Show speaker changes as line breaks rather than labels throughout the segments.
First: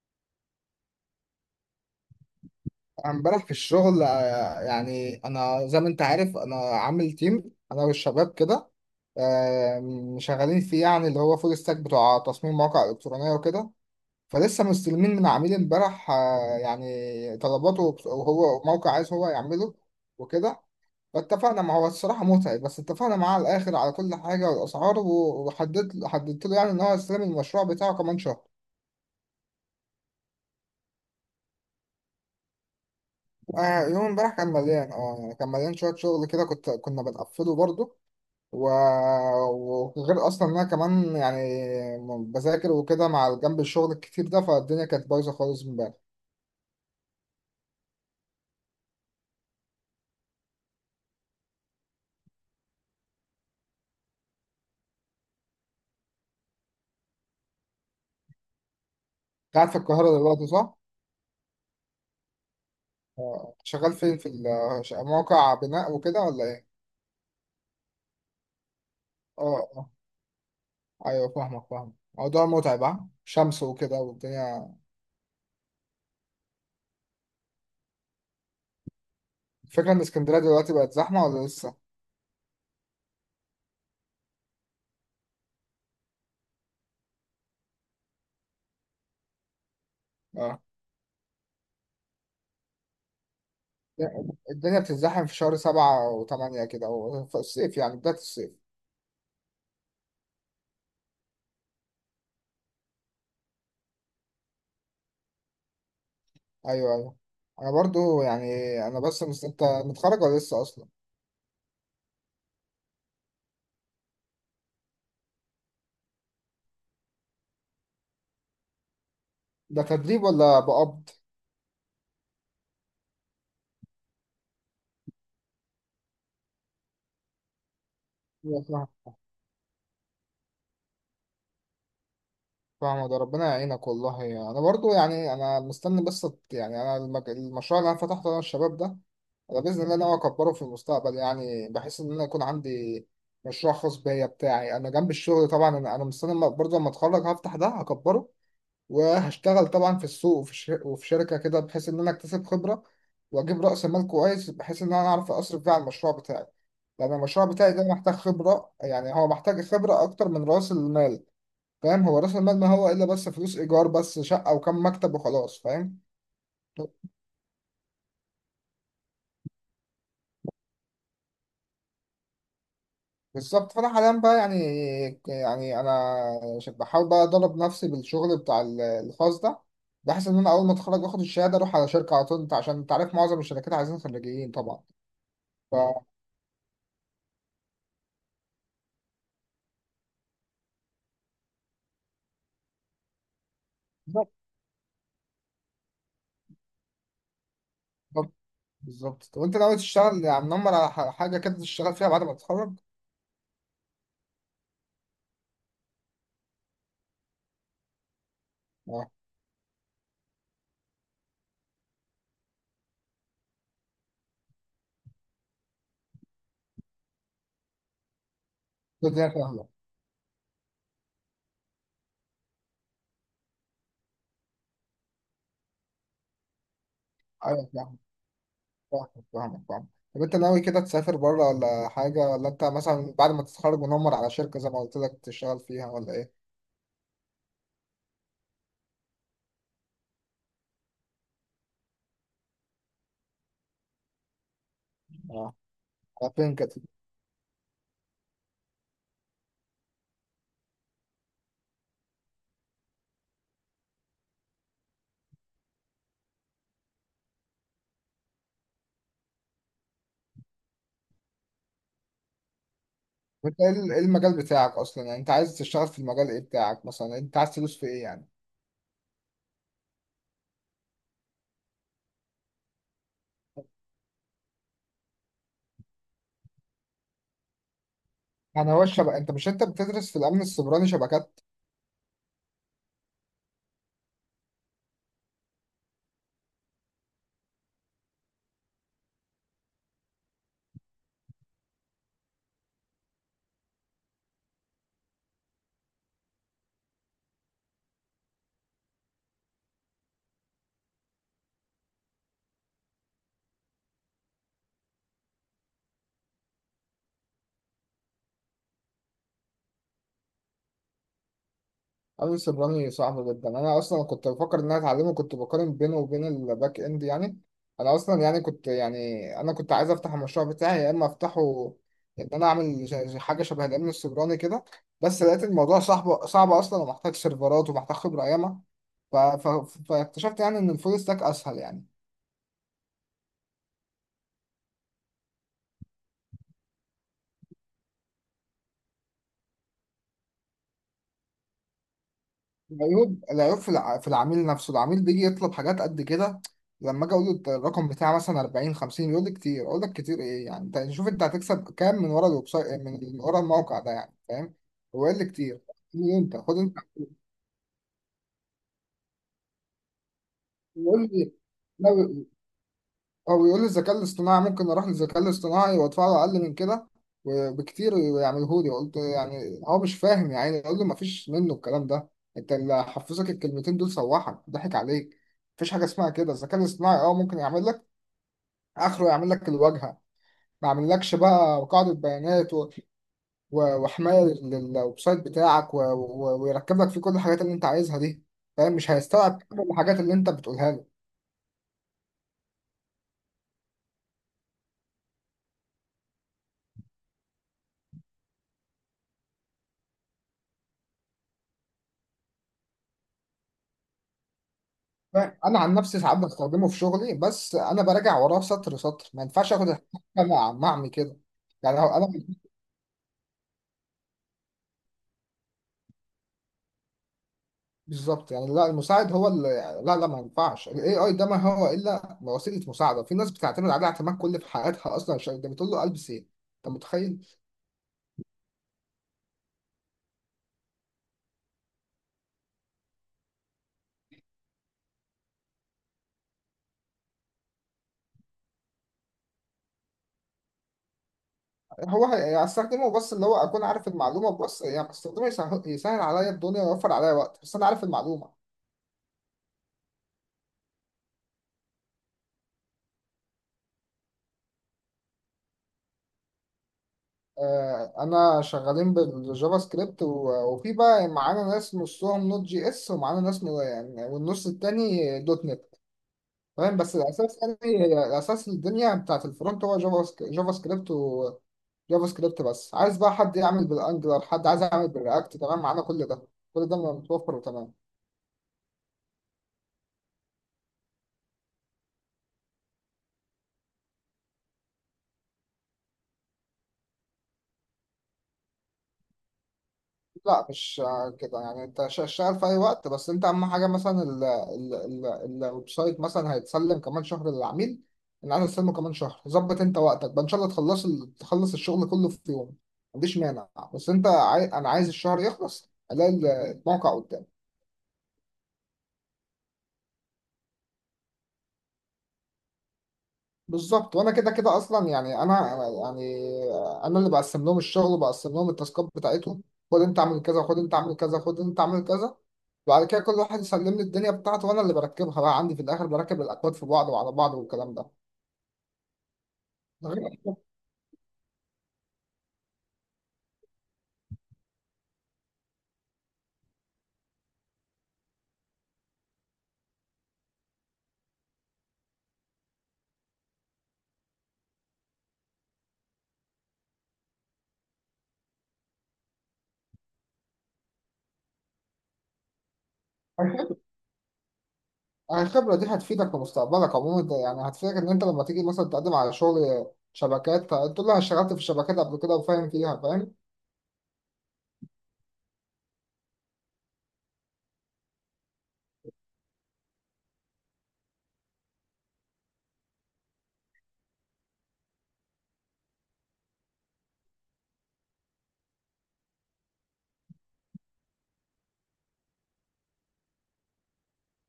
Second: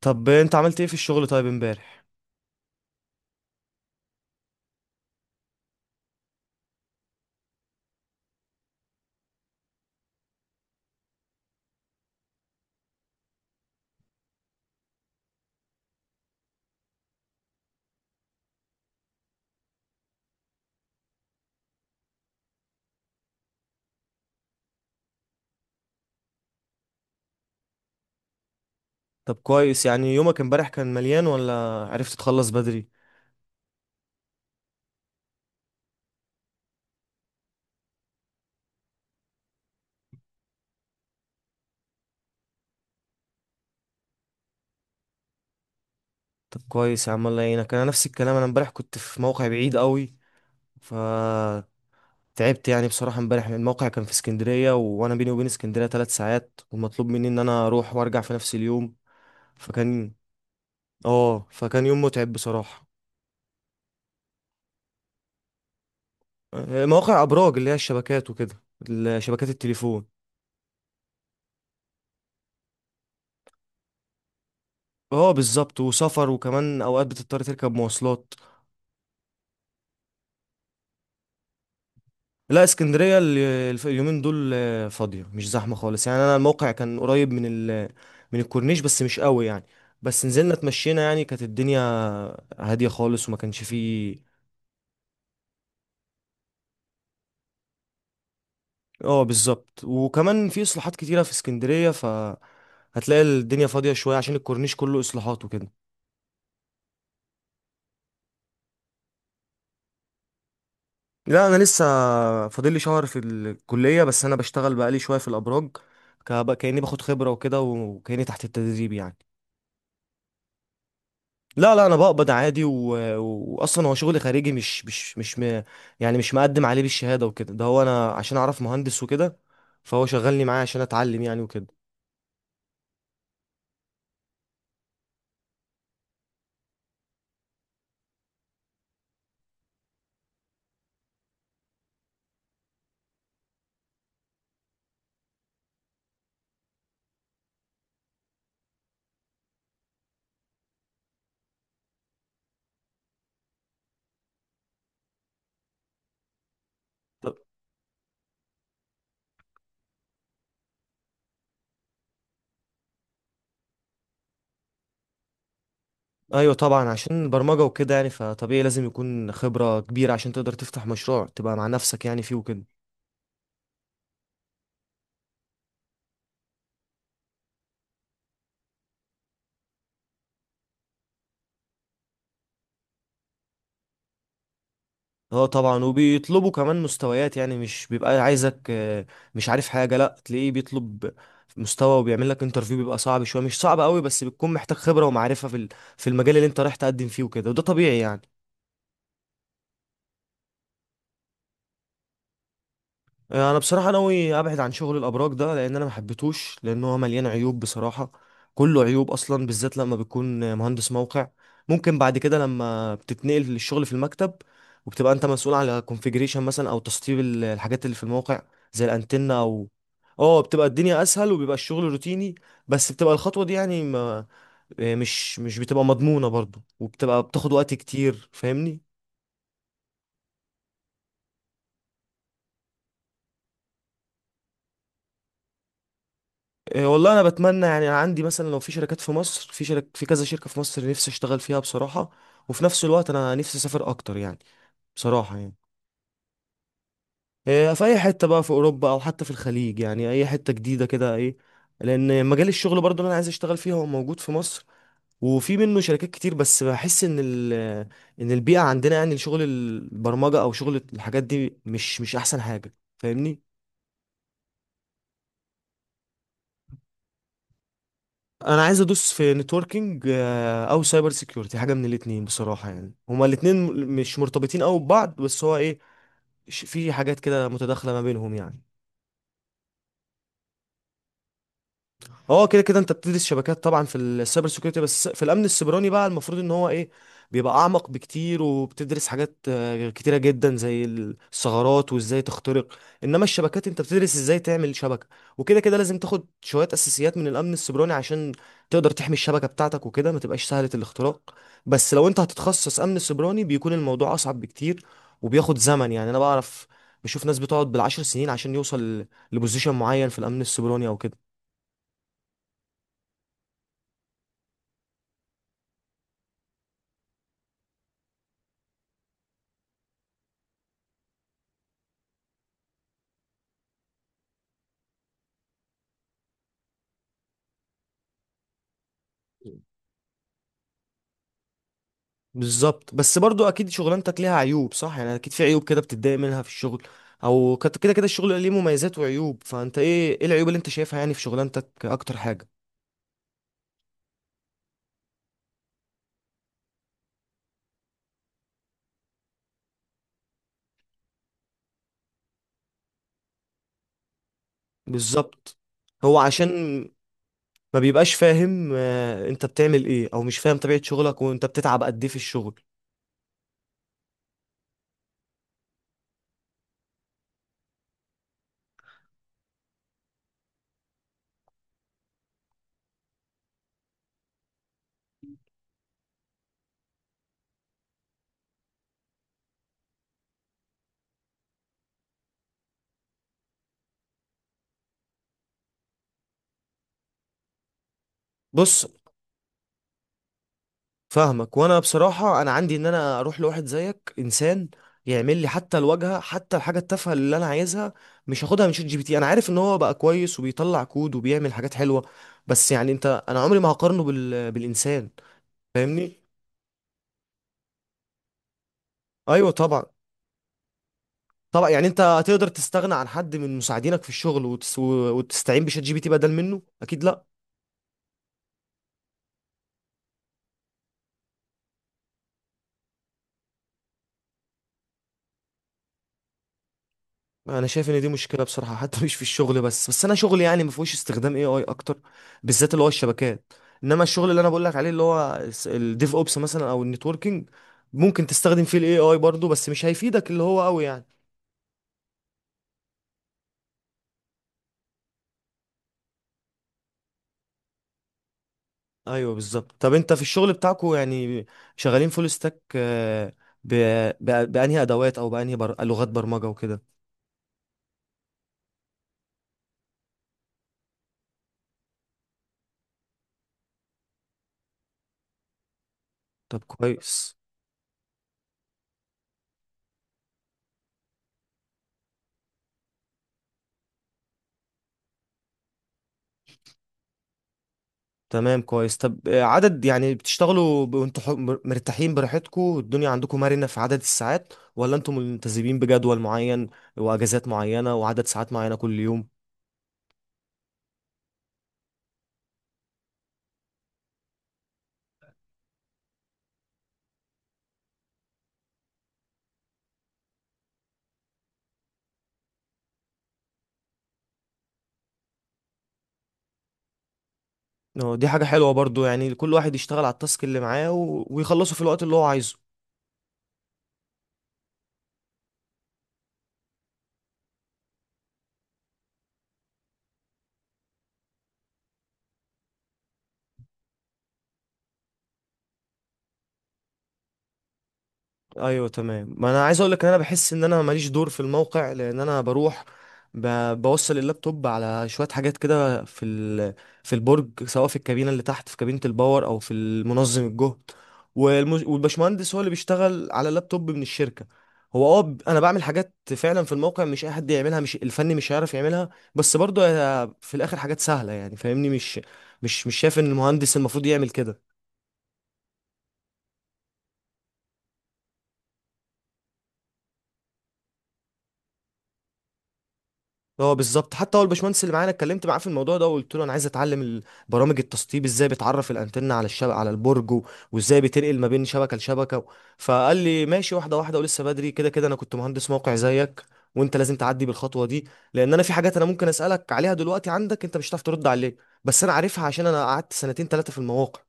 طب انت عملت ايه في الشغل طيب امبارح؟
امبارح في الشغل يعني انا زي ما انت عارف انا عامل تيم انا والشباب كده. شغالين فيه يعني اللي هو فول ستاك بتوع تصميم مواقع الكترونيه وكده. فلسه مستلمين من عميل امبارح، يعني طلباته، وهو موقع عايز هو يعمله وكده. فاتفقنا معاه، هو الصراحه متعب، بس اتفقنا معاه على الاخر على كل حاجه والاسعار، وحددت له يعني ان هو يستلم المشروع بتاعه كمان شهر.
طب كويس. يعني يومك امبارح كان مليان، ولا عرفت تخلص بدري؟
يوم امبارح كان مليان، يعني كان مليان شويه شغل كده، كنا بنقفله برضه. وغير اصلا ان انا كمان يعني بذاكر وكده مع جنب الشغل الكتير ده، فالدنيا كانت بايظه خالص امبارح.
طب كويس يا عم، الله يعينك. انا نفس الكلام، انا امبارح كنت في موقع بعيد قوي، ف تعبت يعني. بصراحة امبارح الموقع كان في اسكندرية، وانا بيني وبين اسكندرية 3 ساعات، والمطلوب مني ان انا اروح وارجع في نفس اليوم.
قاعد في
فكان
القاهره دلوقتي، صح؟
اه فكان يوم متعب بصراحة.
آه. شغال فين؟ في موقع بناء وكده ولا ايه؟
اه، مواقع ابراج اللي هي الشبكات وكده، شبكات
اه اه.
التليفون.
ايوه، فاهمك فاهمك، موضوع متعب، ها شمس وكده والدنيا.
اه بالظبط، وسفر، وكمان اوقات بتضطر تركب مواصلات.
الفكره ان اسكندريه دلوقتي بقت زحمه ولا لسه؟
لا، اسكندرية اليومين دول فاضية، مش زحمة خالص يعني. أنا الموقع كان قريب من ال من الكورنيش، بس مش قوي يعني. بس نزلنا
اه.
اتمشينا يعني، كانت الدنيا هادية خالص وما كانش فيه.
الدنيا بتتزحم في شهر 7 و8 كده، أو في الصيف يعني بداية الصيف.
اه بالظبط، وكمان في إصلاحات كتيرة في اسكندرية، فهتلاقي الدنيا فاضية شوية عشان الكورنيش كله إصلاحات وكده.
أيوه أيوه. أنا برضو يعني، أنا بس أنت متخرج ولا لسه أصلا؟
لا، أنا لسه فاضلي شهر في الكلية، بس أنا بشتغل بقالي شوية في الأبراج، كأني باخد خبرة وكده، وكأني تحت التدريب يعني.
ده تدريب ولا بقبض؟
لا لا، انا بقبض عادي، و... واصلا هو شغل خارجي، مش يعني مش مقدم عليه بالشهاده وكده، ده هو انا عشان اعرف
أيوة، فاهم.
مهندس وكده، فهو شغلني معاه عشان اتعلم يعني وكده.
فاهم، ده ربنا يعينك والله. انا برضو يعني انا مستني، بس يعني انا المشروع اللي انا فتحته انا والشباب ده، انا باذن الله ناوي اكبره في المستقبل، يعني بحيث ان انا يكون عندي مشروع خاص بيا بتاعي انا جنب الشغل. طبعا أنا مستني برضو لما اتخرج هفتح ده، هكبره وهشتغل طبعا في السوق، وفي وفي شركة كده، بحيث إن أنا أكتسب خبرة وأجيب رأس مال كويس بحيث إن أنا أعرف أصرف بيه على المشروع بتاعي. لأن
طب-
المشروع بتاعي ده محتاج خبرة، يعني هو محتاج خبرة أكتر من رأس المال. فاهم، هو رأس المال ما هو إلا بس فلوس إيجار، بس شقة وكم مكتب وخلاص، فاهم.
ايوه طبعا، عشان البرمجه وكده يعني، فطبيعي لازم يكون خبره كبيره عشان تقدر تفتح مشروع تبقى مع نفسك يعني فيه وكده.
بالظبط. فأنا حاليا بقى يعني، أنا بحاول بقى أدرب نفسي بالشغل بتاع الخاص ده، بحيث إن أنا أول ما أتخرج وآخد الشهادة أروح على شركة على طول. أنت عشان أنت عارف معظم الشركات عايزين خريجين طبعا.
اه طبعا، وبيطلبوا كمان مستويات، يعني مش بيبقى عايزك مش عارف حاجة، لا، تلاقيه بيطلب مستوى وبيعمل لك انترفيو، بيبقى صعب شوية، مش صعب قوي، بس
ف...
بتكون محتاج خبرة ومعرفة في المجال اللي انت رايح تقدم فيه وكده، وده طبيعي يعني.
بالظبط. بالظبط. طب انت ناوي تشتغل يعني منمر على حاجه كده تشتغل فيها بعد ما تتخرج؟
انا بصراحه ناوي ابعد عن شغل الابراج ده، لان انا ما حبيتهوش، لان هو مليان عيوب بصراحه. كله عيوب
اه،
اصلا، بالذات لما بتكون مهندس موقع. ممكن بعد كده لما بتتنقل للشغل في المكتب، وبتبقى انت مسؤول على كونفيجريشن مثلا، او تسطيب الحاجات اللي في الموقع، زي
الدنيا
الانتنه او
سهله.
اه بتبقى الدنيا اسهل وبيبقى الشغل روتيني. بس بتبقى الخطوه دي يعني ما آه، مش مش بتبقى مضمونه برضو، وبتبقى بتاخد
ايوه،
وقت
فاهمك
كتير فاهمني.
فاهمك فاهمك فاهمك طب انت ناوي كده تسافر بره ولا حاجه، ولا انت مثلا بعد ما تتخرج منمر على شركه زي ما قلت لك تشتغل فيها ولا ايه؟
إيه والله، انا بتمنى يعني، أنا عندي مثلا لو في شركات في مصر، في كذا شركة في مصر نفسي اشتغل فيها بصراحة. وفي نفس الوقت انا نفسي اسافر اكتر يعني، بصراحة
اه،
يعني.
على فين كده؟
إيه، في اي حتة بقى في اوروبا، او حتى في الخليج يعني، اي حتة جديدة كده ايه. لان مجال الشغل برضو اللي انا عايز اشتغل فيه هو موجود في مصر، وفي منه شركات كتير، بس بحس ان ال، ان البيئة عندنا يعني شغل البرمجة او شغل الحاجات دي مش احسن حاجة فاهمني.
وانت ايه ايه المجال بتاعك اصلا، يعني انت عايز تشتغل في المجال ايه بتاعك، مثلا انت عايز تدوس في ايه يعني؟
انا عايز ادوس في نتوركينج، او سايبر سيكيورتي، حاجه من الاتنين بصراحه. يعني هما الاتنين مش مرتبطين قوي ببعض، بس هو ايه، في حاجات كده متداخله ما بينهم يعني.
يعني هو الشبكه، انت مش انت بتدرس في الامن السيبراني شبكات؟
هو كده كده انت بتدرس شبكات طبعا في السايبر سيكيورتي، بس في الامن السيبراني بقى المفروض ان هو ايه، بيبقى اعمق بكتير، وبتدرس حاجات كتيره جدا، زي الثغرات وازاي تخترق. انما الشبكات انت بتدرس ازاي تعمل شبكه، وكده كده لازم تاخد شويه اساسيات من الامن السيبراني عشان تقدر تحمي الشبكه بتاعتك وكده، ما تبقاش سهله الاختراق. بس لو انت هتتخصص امن سيبراني، بيكون الموضوع اصعب بكتير، وبياخد زمن يعني. انا بعرف، بشوف ناس بتقعد بالعشر سنين عشان يوصل لبوزيشن معين في الامن السيبراني او كده.
اليس الرمي صعب جدا. انا اصلا كنت بفكر ان انا اتعلمه، كنت بقارن بينه وبين الباك اند يعني. انا اصلا يعني كنت يعني انا كنت عايز افتح المشروع بتاعي، يا اما افتحه ان انا اعمل حاجه شبه الامن السيبراني كده، بس لقيت الموضوع صعب صعب اصلا ومحتاج سيرفرات ومحتاج خبره ياما. فاكتشفت يعني ان الفول ستاك اسهل يعني.
بالظبط، بس برضو اكيد شغلانتك ليها عيوب، صح؟ يعني اكيد في عيوب كده بتتضايق منها في الشغل، كده كده الشغل ليه مميزات وعيوب. فانت ايه، ايه العيوب اللي انت شايفها يعني في شغلانتك اكتر حاجة؟
العيوب في في العميل نفسه. العميل بيجي يطلب حاجات قد كده. لما اجي اقول له الرقم بتاعي مثلا 40 50، يقول لي كتير. اقول لك كتير ايه يعني، انت شوف انت هتكسب كام من ورا الويب سايت، من ورا الموقع ده يعني، فاهم. هو قال لي
بالظبط.
كتير، خد
هو
انت
عشان
خد انت.
ما بيبقاش فاهم انت بتعمل ايه، او مش فاهم طبيعة
يقول
شغلك،
لي
وانت بتتعب قد ايه في
لا،
الشغل.
او يقول لي الذكاء الاصطناعي، ممكن اروح للذكاء الاصطناعي وادفع له اقل من كده وبكتير ويعمله لي. قلت يعني هو مش فاهم يا عيني. اقول له مفيش منه الكلام ده. انت اللي حفظك الكلمتين دول سوحك، ضحك عليك. مفيش حاجه اسمها كده. الذكاء الاصطناعي ممكن يعمل لك اخره يعمل لك الواجهه. ما يعملكش بقى قاعده بيانات وحمايه للويب سايت بتاعك ويركب لك فيه كل الحاجات اللي انت عايزها دي، فاهم.
بص،
مش هيستوعب كل الحاجات اللي انت بتقولها له.
فاهمك. وانا بصراحه انا عندي ان انا اروح لواحد زيك انسان يعمل لي حتى الواجهه، حتى الحاجه التافهه اللي انا عايزها، مش هاخدها من شات جي بي تي. انا عارف ان هو بقى كويس وبيطلع كود وبيعمل حاجات حلوه، بس يعني انت، انا عمري ما هقارنه بالانسان
انا عن نفسي ساعات
فاهمني.
بستخدمه في شغلي، بس انا براجع وراه سطر سطر. ما
ايوه
ينفعش اخد الحاجه
طبعا.
مع معمي كده.
طبعا
يعني
يعني
هو
انت
انا
هتقدر تستغنى عن حد من مساعدينك في الشغل وتستعين بشات جي بي تي بدل منه؟ اكيد لا.
بالظبط، يعني لا المساعد هو اللي يعني، لا لا، ما ينفعش الاي اي ده. ما هو الا وسيله مساعده. في ناس بتعتمد عليه اعتماد كل في حياتها اصلا، عشان ده بتقول له البس ايه. انت متخيل.
انا شايف ان دي مشكله بصراحه، حتى مش في الشغل بس، بس انا شغلي يعني ما فيهوش استخدام اي اي اكتر، بالذات اللي هو الشبكات. انما الشغل اللي انا بقول لك عليه اللي هو الديف اوبس مثلا، او النتوركينج، ممكن تستخدم فيه الاي اي برضه، بس مش هيفيدك اللي هو قوي يعني.
هو هستخدمه، بس اللي هو اكون عارف المعلومه، بس يعني بستخدمه يسهل عليا الدنيا، ويوفر عليا وقت، بس انا عارف المعلومه.
ايوه بالظبط. طب انت في الشغل بتاعكو يعني شغالين فول ستاك بانهي ادوات، او لغات برمجه وكده؟
انا شغالين بالجافا سكريبت، وفي بقى معانا ناس نصهم نوت جي اس، ومعانا ناس والنص التاني دوت نت.
طب
تمام، بس
كويس.
الاساس يعني الاساس الدنيا بتاعت الفرونت هو جافا سكريبت، وجافا سكريبت. بس عايز بقى حد يعمل بالانجلر، حد عايز يعمل بالرياكت، تمام، معانا كل ده. كل ده متوفر وتمام.
تمام، كويس. طب عدد يعني بتشتغلوا وانتوا مرتاحين براحتكم، والدنيا عندكم مرنة في عدد الساعات، ولا انتوا ملتزمين بجدول معين واجازات معينة وعدد ساعات معينة كل يوم؟
لا، مش كده. يعني انت شغال في اي وقت، بس انت اهم حاجه مثلا ال ال ال الويب سايت مثلا هيتسلم كمان شهر للعميل. ان انا استلمه كمان شهر، ظبط انت وقتك بقى، ان شاء الله تخلص تخلص الشغل كله في يوم، ما عنديش مانع. بس انت انا عايز الشهر يخلص الاقي الموقع قدامي.
دي حاجة حلوة برضو، يعني كل واحد يشتغل على التاسك اللي معاه و- ويخلصه في الوقت اللي هو عايزه.
بالظبط. وانا كده كده اصلا يعني انا يعني انا اللي بقسم لهم الشغل، وبقسم لهم التاسكات بتاعتهم. خد انت اعمل كذا، خد انت اعمل كذا، خد انت اعمل كذا. بعد كده كل واحد يسلم لي الدنيا بتاعته، وانا اللي بركبها بقى عندي في الاخر، بركب الاكواد في بعض وعلى بعض والكلام ده.
ايوه تمام. ما انا عايز
ده
اقول لك ان
غير
انا بحس ان انا ماليش دور في الموقع، لان انا بروح ب... بوصل اللابتوب على شويه حاجات كده في البرج، سواء في الكابينه اللي تحت، في كابينه الباور، او في المنظم الجهد. والبشمهندس هو اللي بيشتغل على اللابتوب من الشركه. هو اه انا بعمل حاجات فعلا في الموقع، مش اي حد يعملها، مش الفني مش هيعرف يعملها، بس برضه هي في الاخر حاجات سهله يعني فاهمني، مش شايف ان
الخبرة
المهندس المفروض يعمل كده.
الخبرة دي هتفيدك في مستقبلك عموما. ده يعني هتفيدك ان انت لما تيجي مثلا تقدم على شغل شبكات تقول له انا اشتغلت في الشبكات قبل كده وفاهم فيها، فاهم.
اه بالظبط. حتى هو الباشمهندس اللي معانا اتكلمت معاه في الموضوع ده، وقلت له انا عايز اتعلم برامج التسطيب، ازاي بتعرف الانتنه على الشبكه على البرج، و- وازاي بتنقل ما بين شبكه لشبكه. فقال لي ماشي، واحده واحده، ولسه بدري، كده كده انا كنت مهندس موقع زيك، وانت لازم تعدي بالخطوه دي. لان انا في حاجات انا ممكن اسالك عليها دلوقتي عندك، انت مش هتعرف ترد عليها، بس انا عارفها عشان انا قعدت سنتين ثلاثه في المواقع.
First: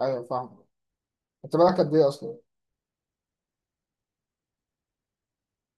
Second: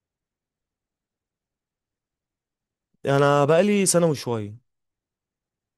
ايوه، فاهم. انت بالك قد ايه اصلا؟
انا بقالي سنه وشويه.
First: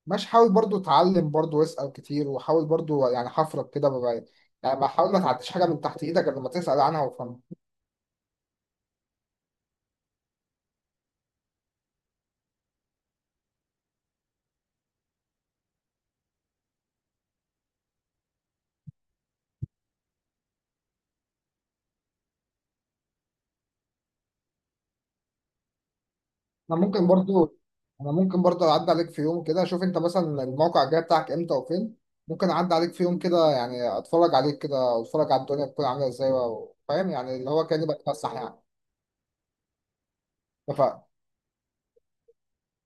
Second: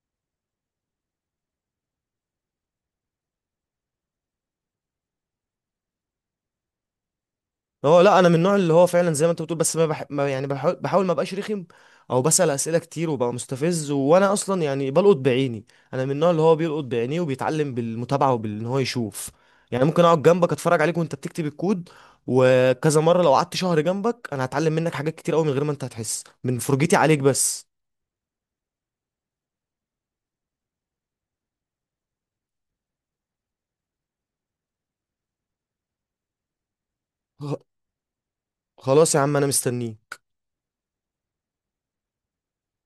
ماشي. حاول برضو تعلم، برضو واسال كتير، وحاول برضو يعني حفرك كده بقى. يعني ما حاول ما تعديش حاجه من تحت ايدك غير لما تسال عنها وفهمها.
هو لا، انا من النوع اللي هو فعلا زي ما انت بتقول، بس ما يعني بحاول، بحاول ما ابقاش رخم، او بسأل اسئله كتير وبقى مستفز. وانا اصلا يعني بلقط بعيني. انا من النوع اللي هو بيلقط بعينيه وبيتعلم بالمتابعه وبان هو يشوف. يعني ممكن اقعد جنبك اتفرج عليك وانت بتكتب الكود، وكذا مره، لو قعدت شهر جنبك انا هتعلم منك حاجات كتير قوي من غير ما انت هتحس من
انا
فرجتي
ممكن
عليك
برضو
بس.
انا ممكن برضه اعدي عليك في يوم كده، اشوف انت مثلا الموقع الجاي بتاعك امتى وفين. ممكن اعدي عليك في يوم كده، يعني اتفرج عليك كده، واتفرج على الدنيا بتكون عامله ازاي، فاهم يعني اللي
خ-
هو كاني بتفسح يعني.
خلاص يا عم، انا مستنيه.
اتفقنا.